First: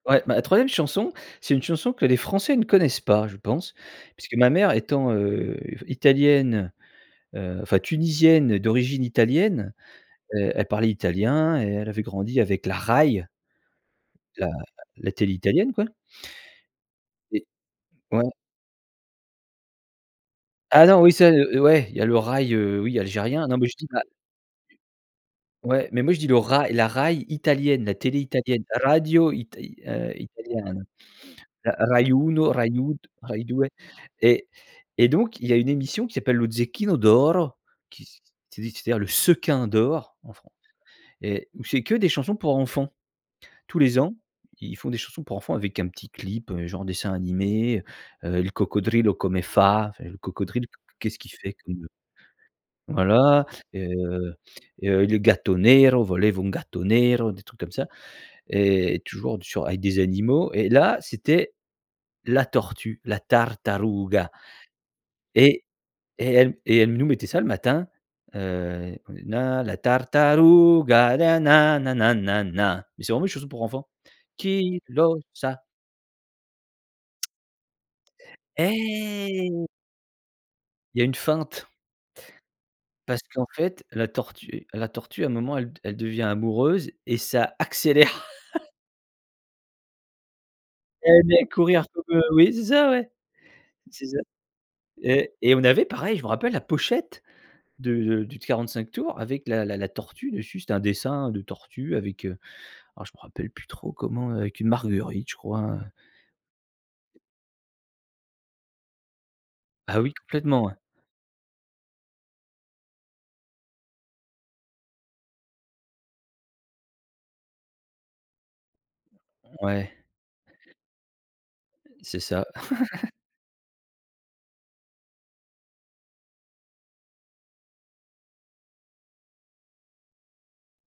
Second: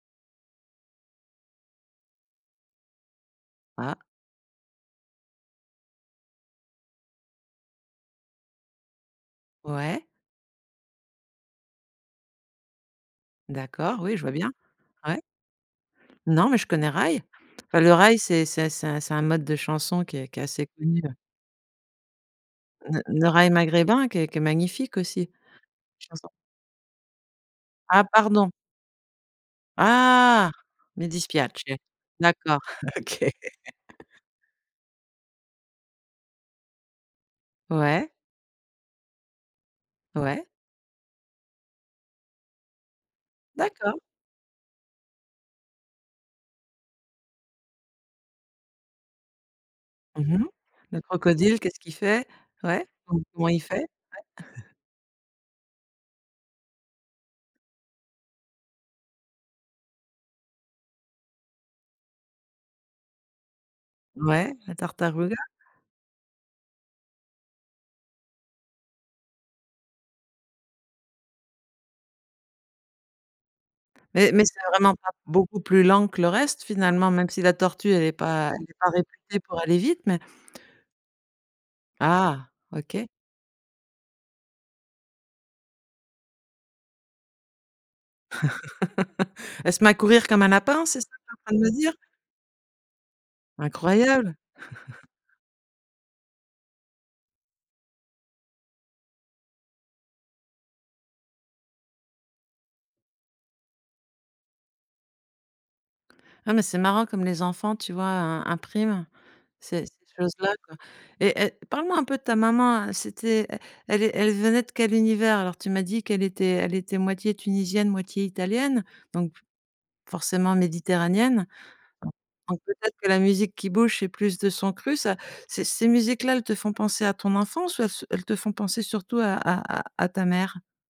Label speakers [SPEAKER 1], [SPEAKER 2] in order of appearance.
[SPEAKER 1] Ouais, ma 3e chanson, c'est une chanson que les Français ne connaissent pas, je pense,
[SPEAKER 2] Ah!
[SPEAKER 1] puisque ma mère étant, heu, italienne, heu, enfin, tunisienne d'origine italienne,
[SPEAKER 2] Ouais.
[SPEAKER 1] heu, elle parlait italien et elle avait grandi avec la Rai.
[SPEAKER 2] D'accord, oui, je vois
[SPEAKER 1] La
[SPEAKER 2] bien.
[SPEAKER 1] la
[SPEAKER 2] Ouais.
[SPEAKER 1] télé italienne, quoi.
[SPEAKER 2] Non, mais je connais raï,
[SPEAKER 1] Et
[SPEAKER 2] enfin, le raï,
[SPEAKER 1] ouais.
[SPEAKER 2] c'est c'est c'est c'est un mode de chanson qui est qui est assez
[SPEAKER 1] Ah,
[SPEAKER 2] connu,
[SPEAKER 1] non,
[SPEAKER 2] heu
[SPEAKER 1] oui, ça, heu, ouais, il y a le raï, heu, oui,
[SPEAKER 2] le le
[SPEAKER 1] algérien.
[SPEAKER 2] raï
[SPEAKER 1] Non, mais je dis la
[SPEAKER 2] maghrébin qui est qui est magnifique aussi.
[SPEAKER 1] ouais, mais moi, je dis
[SPEAKER 2] Chanson.
[SPEAKER 1] le rai, la Rai italienne, la
[SPEAKER 2] Ah!
[SPEAKER 1] télé
[SPEAKER 2] Pardon.
[SPEAKER 1] italienne, radio ita, heu,
[SPEAKER 2] Ah!
[SPEAKER 1] italiana,
[SPEAKER 2] Me dispiace,
[SPEAKER 1] ra rai uno,
[SPEAKER 2] d'accord,
[SPEAKER 1] rai du
[SPEAKER 2] OK.
[SPEAKER 1] rai due ret et donc il y a une émission qui s'appelle le Zecchino d'oro qui
[SPEAKER 2] Ouais.
[SPEAKER 1] c'est c'est-à-dire le sequin d'or en
[SPEAKER 2] Ouais.
[SPEAKER 1] Français et où c'est que des chansons pour enfants. Tous les
[SPEAKER 2] D'accord.
[SPEAKER 1] ans, ils font des chansons pour enfants avec un petit clip, heu, genre dessin animé, heu, «Il coccodrillo come Fa», enfin le
[SPEAKER 2] Mmh mh.
[SPEAKER 1] crocodile
[SPEAKER 2] Le
[SPEAKER 1] qu'est ce qui fait
[SPEAKER 2] crocodile,
[SPEAKER 1] que
[SPEAKER 2] qu'est-ce qu'il fait? Ouais, donc
[SPEAKER 1] voilà,
[SPEAKER 2] comment il fait? [unintelligible]
[SPEAKER 1] heu heu, le gatto nero, volevo un gatto nero, des trucs comme ça et toujours avec des animaux et là, c'était la tortue, la tartaruga.
[SPEAKER 2] Ouais, la tartaruga.
[SPEAKER 1] Et et elle et elle nous mettait ça le matin. Heu, come la tartaruga, na-na na-na na-na mais c'est vraiment une chanson pour enfants.
[SPEAKER 2] Mais mais c'est
[SPEAKER 1] chi
[SPEAKER 2] vraiment pas
[SPEAKER 1] lo
[SPEAKER 2] beaucoup
[SPEAKER 1] sa!
[SPEAKER 2] plus lent que le reste, finalement, même si la tortue elle est pas elle est pas réputée pour
[SPEAKER 1] Eh!
[SPEAKER 2] aller vite, mais
[SPEAKER 1] Il y a une feinte.
[SPEAKER 2] Ah! OK.
[SPEAKER 1] Parce qu'en fait la tortue la tortue, à un moment, elle elle devient amoureuse et ça accélère.
[SPEAKER 2] Elle se met à courir comme un lapin, c'est ça
[SPEAKER 1] Ella
[SPEAKER 2] que
[SPEAKER 1] va
[SPEAKER 2] tu en train de me
[SPEAKER 1] courir
[SPEAKER 2] dire?
[SPEAKER 1] comme, heu, oui, c'est ça, ouais, c'est ça
[SPEAKER 2] Incroyable!
[SPEAKER 1] et et on avait pareil, je m'en rappelle la pochette du du du 45 tours avec la la la tortue dessus. C'était un dessin de tortue avec, heu, alors je me rappelle plus trop comment, heu, avec une marguerite, je crois, heu
[SPEAKER 2] Ah! Mais c'est marrant comme les enfants, tu vois, heu, impriment ces ces
[SPEAKER 1] Ah oui,
[SPEAKER 2] choses-là,
[SPEAKER 1] complètement, ouais.
[SPEAKER 2] quoi et et parle-moi un peu de ta maman, c'était, heu, elle elle é venait de quel univers? Alors, tu m'as dit qu'elle était elle était moitié tunisienne, moitié italienne, donc
[SPEAKER 1] Ouais.
[SPEAKER 2] forcément méditerranéenne donc
[SPEAKER 1] C'est ça.
[SPEAKER 2] donc peut-être que la musique qui bouge, c'est plus de son cru ça. Ces ces musiques-là, elles te font penser à ton enfance ou elles se elles te font penser surtout à à à ta mère?